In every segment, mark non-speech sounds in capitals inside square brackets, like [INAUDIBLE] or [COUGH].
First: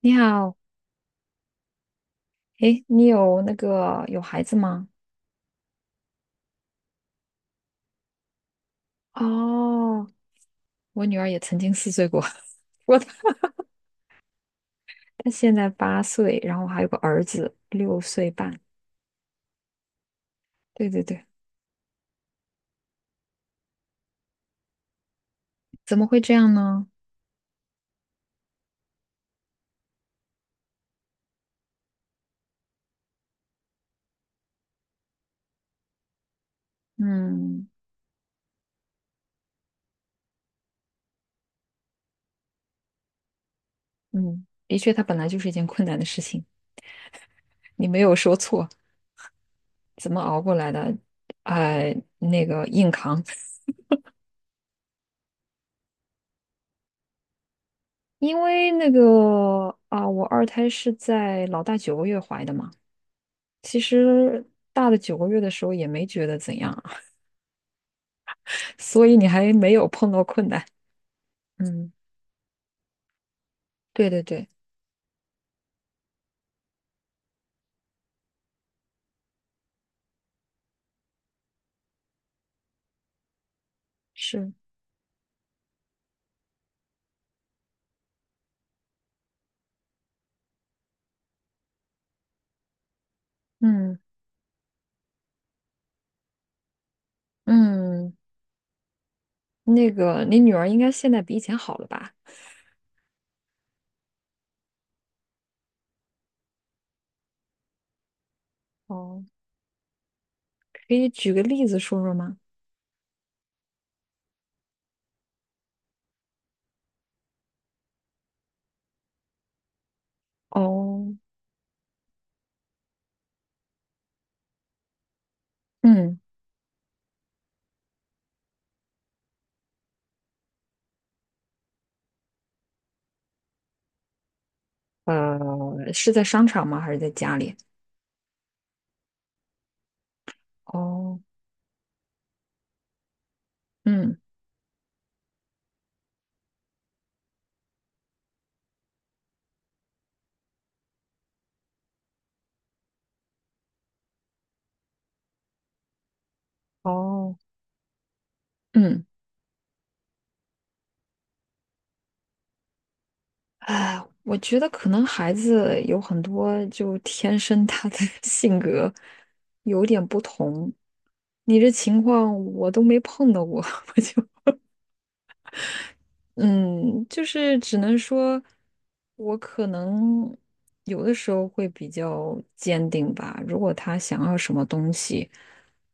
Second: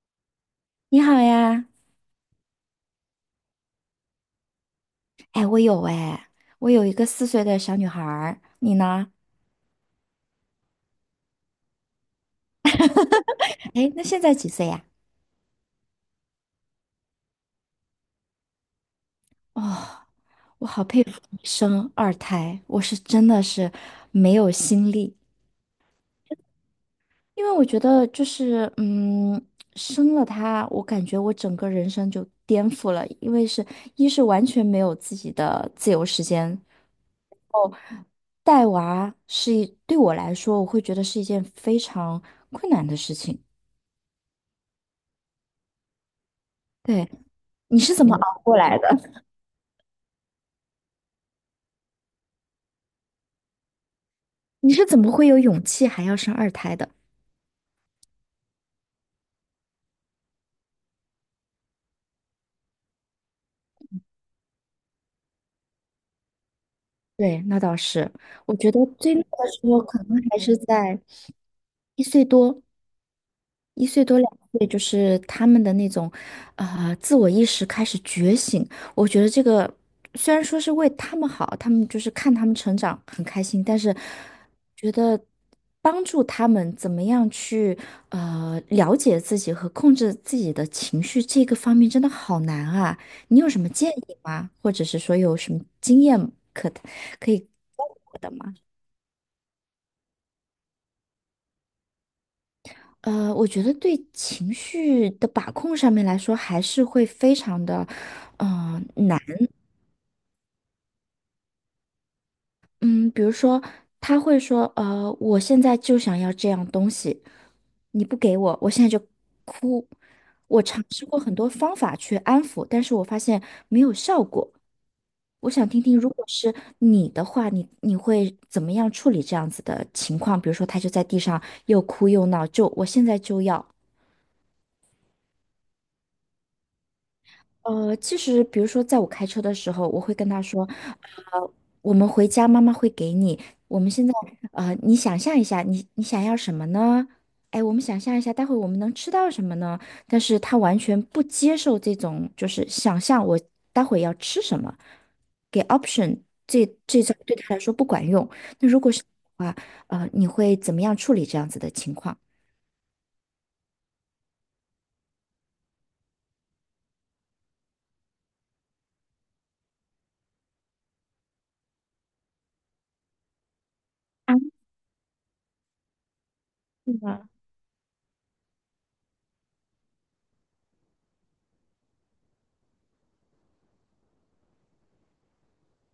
你好，你好呀。诶，你有孩子吗？哎，我有哎，我有一个四岁的小女孩儿，你呢？哦，我女儿也曾经四岁过。[LAUGHS] 我她 [LAUGHS] 哎，那现在几岁呀？她现在8岁，然后还有个儿子6岁半。哦，我好对对佩服对，你生二胎，我是真的是没有心力。怎么会这样呢？因为我觉得就是，生了她，我感觉我整个人生就颠覆了。因为是一是完全没有自己的自由时间，嗯带娃是一对我来说，我会觉得是一件非常困难的事情。嗯，的确，它本来就是一件困难的事情。对，你你是没怎有么说熬过错，来的？怎么熬过来的？哎、硬扛。[LAUGHS] 你是怎么会有勇气还要生二胎的？因为我二胎是在老大九个月怀的嘛。其实大的九个月的时候也没觉得怎样。对，那倒是。我觉得所最以那你个还时没候有可碰能到还困是难。在嗯，一岁多、一岁对多对两对，岁，就是他们的那种，自我意识开始觉醒。我觉得这个虽然说是为他们好，他们就是看他们成长很开心，但是是，帮助他们怎么样去了解自己和控制自己的情绪，这个方面真的好难啊！你有什么建嗯议吗？或者是说有什么经验可可以给嗯，我的吗？你女儿应该现在比以前好了吧？呃，我觉得对情绪的把控上面来说，还是会非常的，难。哦，可以举个例子说说吗？嗯，比如说他会说，我现在就想要这样东西，你不给我，我现在就哭。我尝试哦，过很多方法去安抚，但是我发现没有效果。我想听听，如嗯，果是你的话，你会怎么样处理这样子的情况？比如说，他就在地上又哭又闹，就我现在就要。是在商场吗？还是在家里？呃，其实比如说，在我开车的时候，我会跟他说，哦，呃，我们回家，妈妈会给你。我们现在，嗯，你想象一下，你想要什么呢？哎，我们想象一下，待会我们能吃到什么呢？但是他完全不接受这种，就是想象我待会要吃什么，给 option， 这这招对哦，他来说不管用。那如果是嗯，的话，呃，你会怎么样处理这样子的情况？哎，我觉得可能孩子有很多就天生他的 [LAUGHS] 性格有点不同。你这情况我都没碰到过。[LAUGHS] 我嗯，就是只能说，我可能有的时候会比较坚定吧。如果他想要什么东西，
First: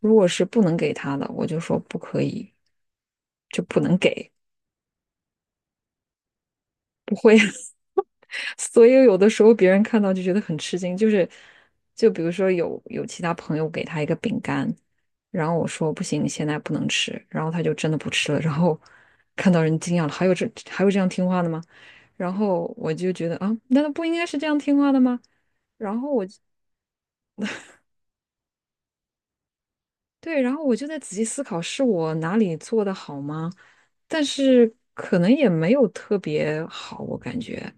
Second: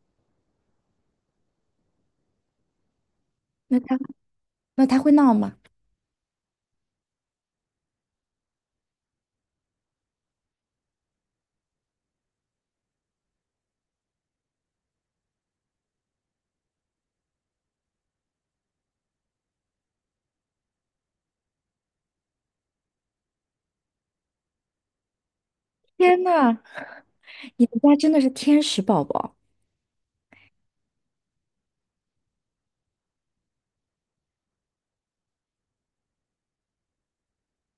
如果是不能给他的，我就说不可以，就不那能他给。那他会闹吗？[LAUGHS] 所以有的时候别人看到就觉得很吃惊，就是就比如说有其他朋友给他一个饼干，然后我说不行，你现在不能吃，然后他就真的不吃了，然后 [LAUGHS] 看到人惊讶了，还有这样听话的吗？然后我就觉得啊，难道不应该是这样听话的吗？然后天我就呐，你们家真的是天使宝宝。对，然后我就在仔细思考，是我哪里做的好吗？但是可能也没有特别好，我感觉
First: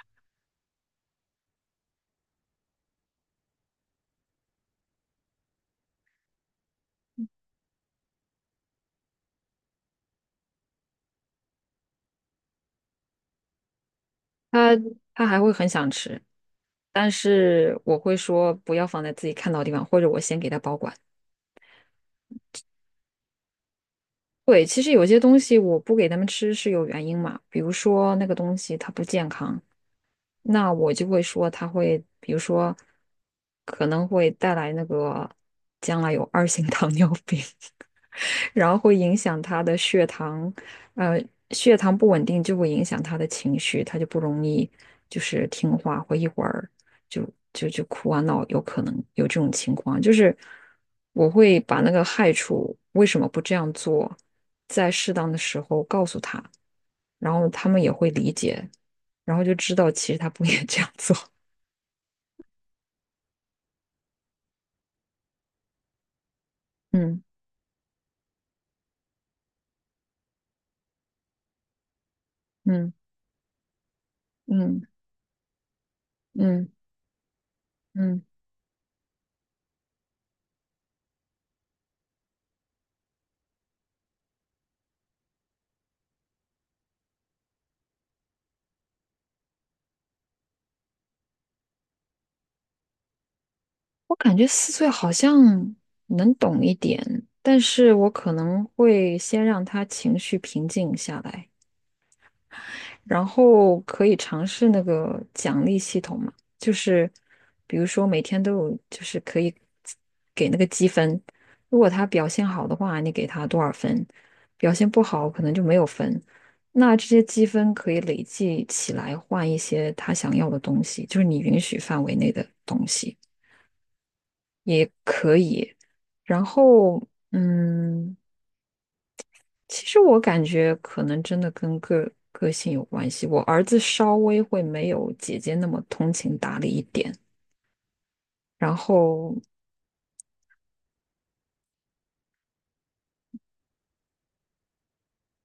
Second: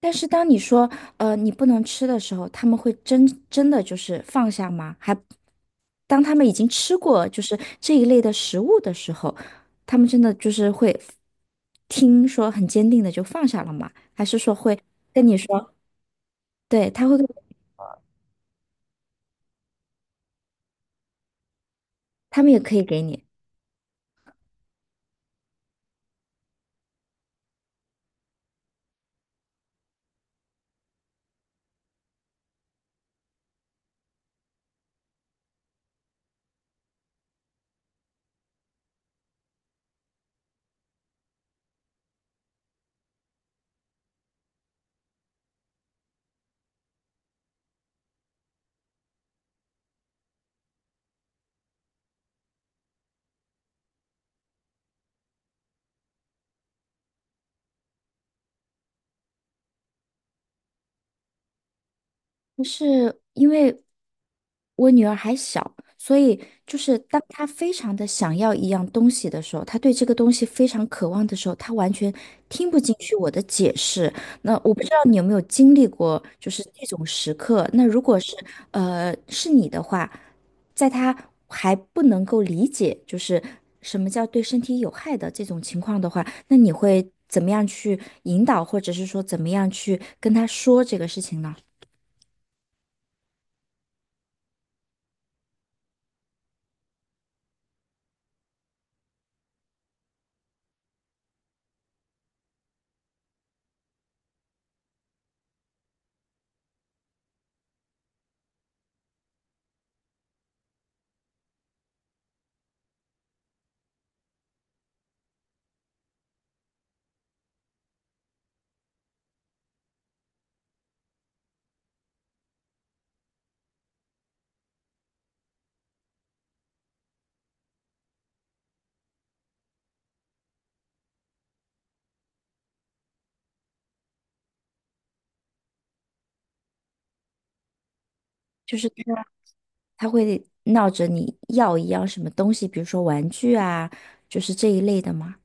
但是当你说你不能吃的时候，他们会真真的就是放下吗？还当他们已经吃过就是这一类的食物的时候，他们真的就是会听说很坚定的就放下了吗？还是说他会他跟你还会很说，想吃，对，他但会跟，是我会说不要放在自己看到的地方，或者我先给他保管。他们也可以给你。对，其实有些东西我不给他们吃是有原因嘛，比如说那个东西它不健康，那我就会说他会，比如说，可能会带来那个将来有2型糖尿病，[LAUGHS] 然后会影响他的血糖。呃，血糖不稳定就会影响他的情绪，他就不容易就是听话，会一会儿就就哭啊闹，有可能有这种情况。就是我会把那个害处为什么不这样做，在适当的时候告诉他。然后他们也会理解，然后就知道其实他不应该这样做。[LAUGHS] 就是因为我女儿还小，所以就是当嗯，她非常的想要一样东西的时候，她对这个东西非常渴望的时候，她完全听不嗯，进去我的解释。那我不嗯，知道你有没有经历过，就是嗯，这种时刻。那如果嗯，是是你的话，在她还不能够理解就是什么叫对身体有害的这种情况的话，那你会怎么样去引导，或者是说怎么样去跟她说这个事情呢？我感觉四岁好像能懂一点，但是我可能会先让他情绪平静下来。然后可以尝试那个奖励系统嘛，就是比如说每天都有，就是可以给那个积分，如果他表现好的话，你给他多少分；表现不好，可能就没有分。那这些积分可以累计起来换一些他想要的东西，就是你允许范围内的东西也可以。然后。其实我感觉可能真的跟个性有关系。我儿子稍微会没有姐姐那么通情达理一点，然就是后他会闹着你要一样什么东西，比如说玩具啊，就是这一类的嘛，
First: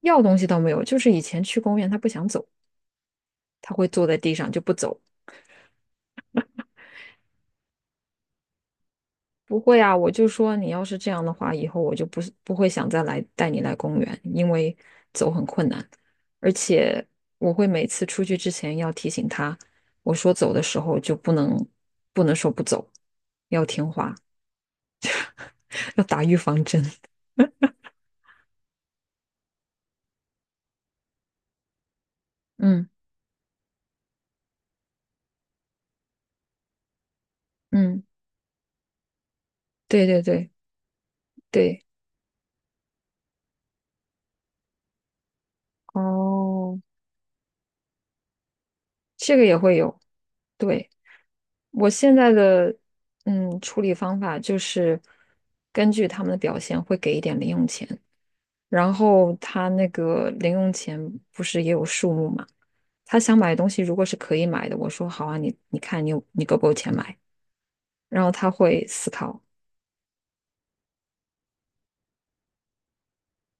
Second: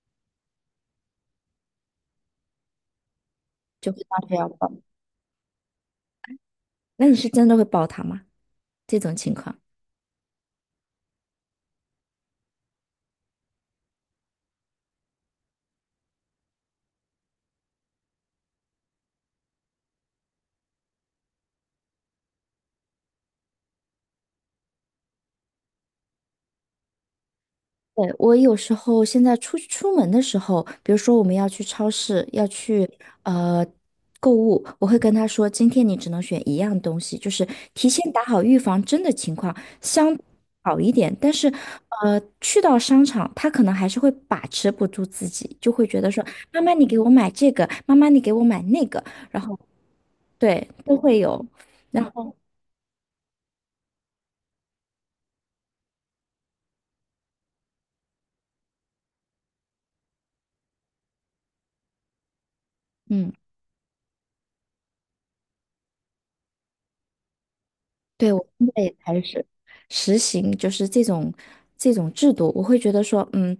要东西倒没有，就是以前去公园他不想走，他会就会坐在闹地着要上就不抱。走。那你是真的会抱他吗？这种情况。不会啊，我就说你要是这样的话，以后我就不会想再来带你来公园，因为走很困难，而且我会每次出去之前要提醒他，我说走的时候就不能说不走，要听话，要打预防针。对，我有时候现在出门的时候，比如说我们要去超市，要 [LAUGHS] 去嗯。呃购物，我会跟他说，今天你只能选一样东西，就是提嗯，前打好预防针的情况对相对对好一点。但是，对，呃，去到商场，他可能还是会把持不住自己，就会觉得说，妈妈哦，你给我买这个，妈妈你给我买那个，这然个也后会有。对，对，都会有。我然现在后，的处理方法就是根据他们的表现会给一点零用钱，然后他那个零用钱不是也有数目嘛？他嗯。想买的东西如果是可以买的，我说好啊，你看你够不够钱买？然后对，我他现在会也思开考，始实行，就是这种制度。我会觉得说，嗯，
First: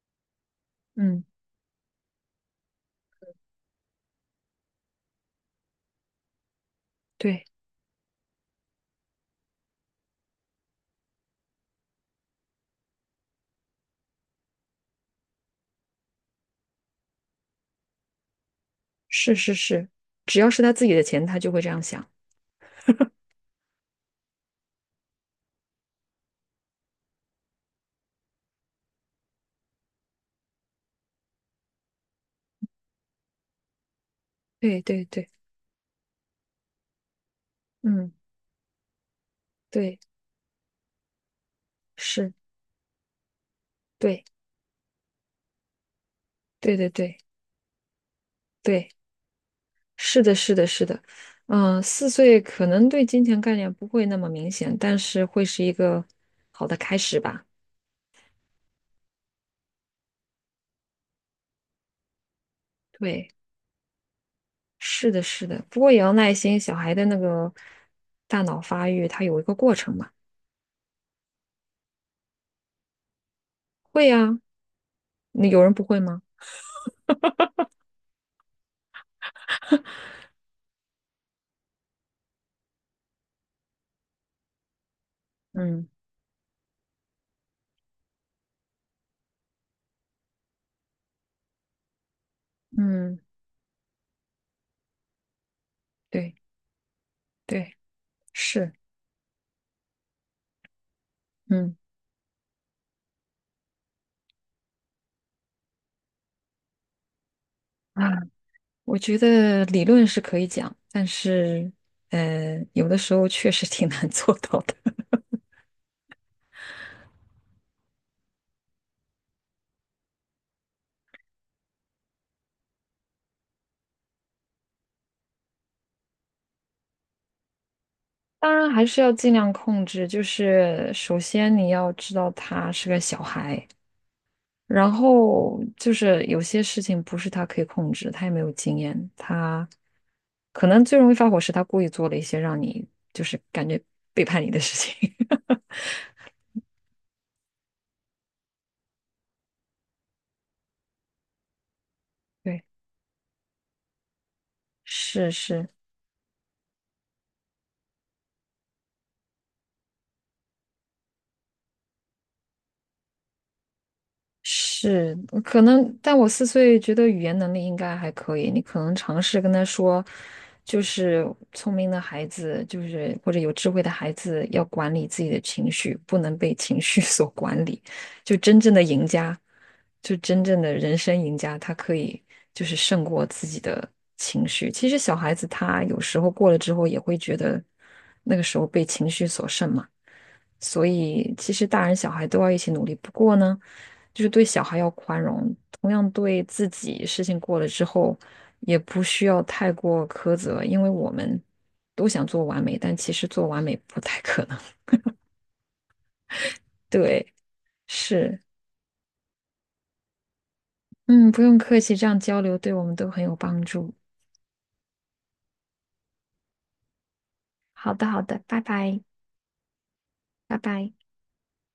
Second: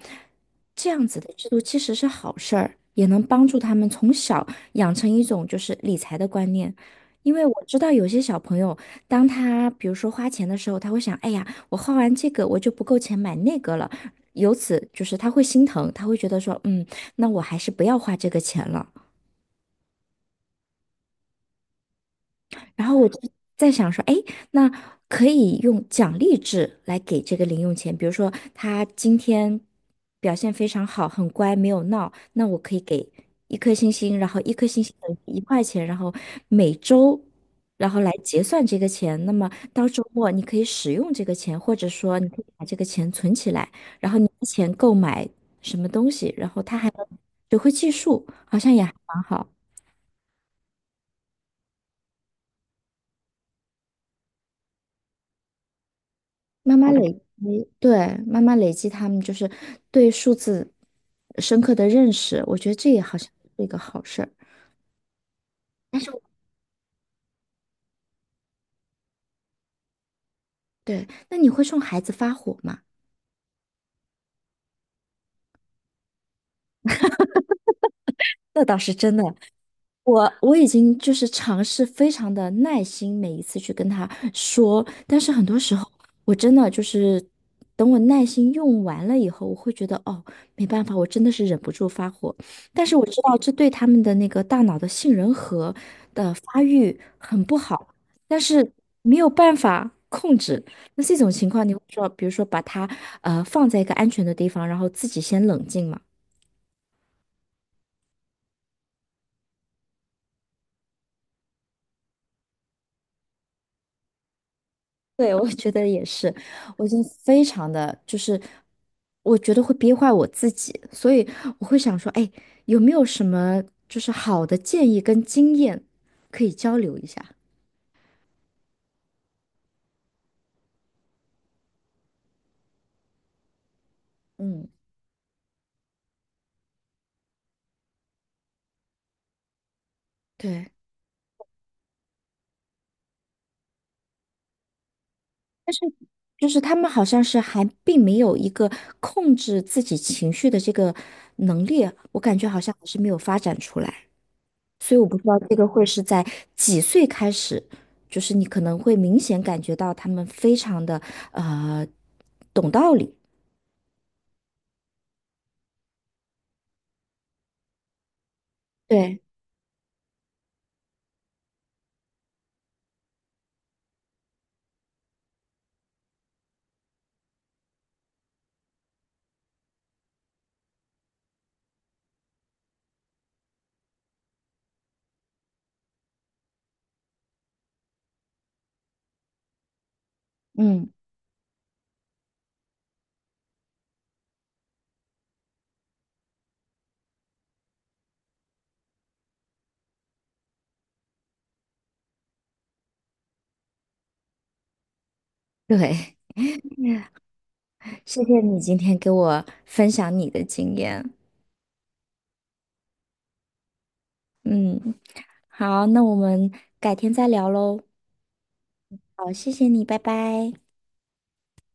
这样子嗯，的制度其实是好事儿，也能帮助他们从小养成一种就是理财的观念。因为对，我知道有些小朋友，当他比如说花钱的时候，他会想，哎呀，我花完这个我就不够钱买那个了，由此就是他会心疼，他会觉得说，嗯，那我还是不要花这个钱了。是是是，只要是他自己的钱，他就会这样想。然后我就在想说，哎，那可以用奖励制来给这个零用钱，比如说他今天表现非常好，很乖，没有闹，那我可以给一颗星星，然后一颗对星星对等对，于一块钱，然后每周。然后来嗯，结算这个钱，那么到对，周末你可以使用这个钱，或者说你是，可以把这个钱存起来，然后对你的钱购买什么东西，然后对他对还能对。学会计数，好像也对，还蛮好。是的，是的，是的，嗯，四岁可能对金钱概念不会那么明显，但是会是一个好的慢慢开累始吧。积，对，慢慢累积他们就是对数字深刻的认识，我觉得这也好像对，是一个好事儿。是的，是的，不过也但是要我耐心，小孩的那个大脑发育，它有一个过程嘛。对，那你会冲孩子发火吗？会呀，那有人不会吗？那倒是真的。我已经就是尝试非常的耐心，每一次去跟他说，但是很多时嗯候我真的就是等我耐心用完了以后，我会觉得哦，没办法，我真的是忍不住发火。但是我嗯，知道这对他们的那个大脑的杏仁核的对发育很不对，好，但是，是没有办法控制。那这种情况，你嗯会说，比如说把它放在一个安全的地方，然后自己先冷静嘛。啊，[CLEARS THROAT] 我觉得理论是可以讲，但是有的时候确实挺难做到的。对，我觉得也是。我现在非常的就是，我觉得会憋坏我自己，所以我会想说，哎，有没有什么就是好的建议跟经验可以交流一下？当然还是要尽量控制，就是首先你要知道他是个小孩，嗯，然后就是有些事情不是他可以控制，他也没有经验，他可对，能最容易发火是他故意做了一些让你就是感觉背叛你的事情。[LAUGHS] 但是就是他们好像是还并没有一个控制自己情绪的这个能力，我感觉好对，像还是没有发展出来。所以我不知是道这个是，会是在几岁开始，就是你可能会明显感觉到他们非常的呃懂道理。是，可能，但我四岁觉得语言能力应该还可以。你可能尝对，试跟他说，就是聪明的孩子，就是或者有智慧的孩子，要管理自己的情绪，不能被情绪 [LAUGHS] 所管理。就真正的赢家，就真正的人生赢家，他可以就是胜过自己的情绪。其实小孩子他有时候过了之后，也会觉得那个时候被情绪所胜嘛。所嗯，以其实大人小孩都要一起努力。不过呢，就是对小孩要宽容，同样对自己事情过了之后，也不需要太过苛责，因为我们都想做完美，但其实做完美不太可能。对，[LAUGHS] 对，[LAUGHS] 谢谢是，你今天给我分享你的经验。嗯，不用客气，这样交流对我们都很有帮助。嗯，好，那我们改天再聊喽。好的，好的，拜拜，好，谢谢你，拜拜。拜拜。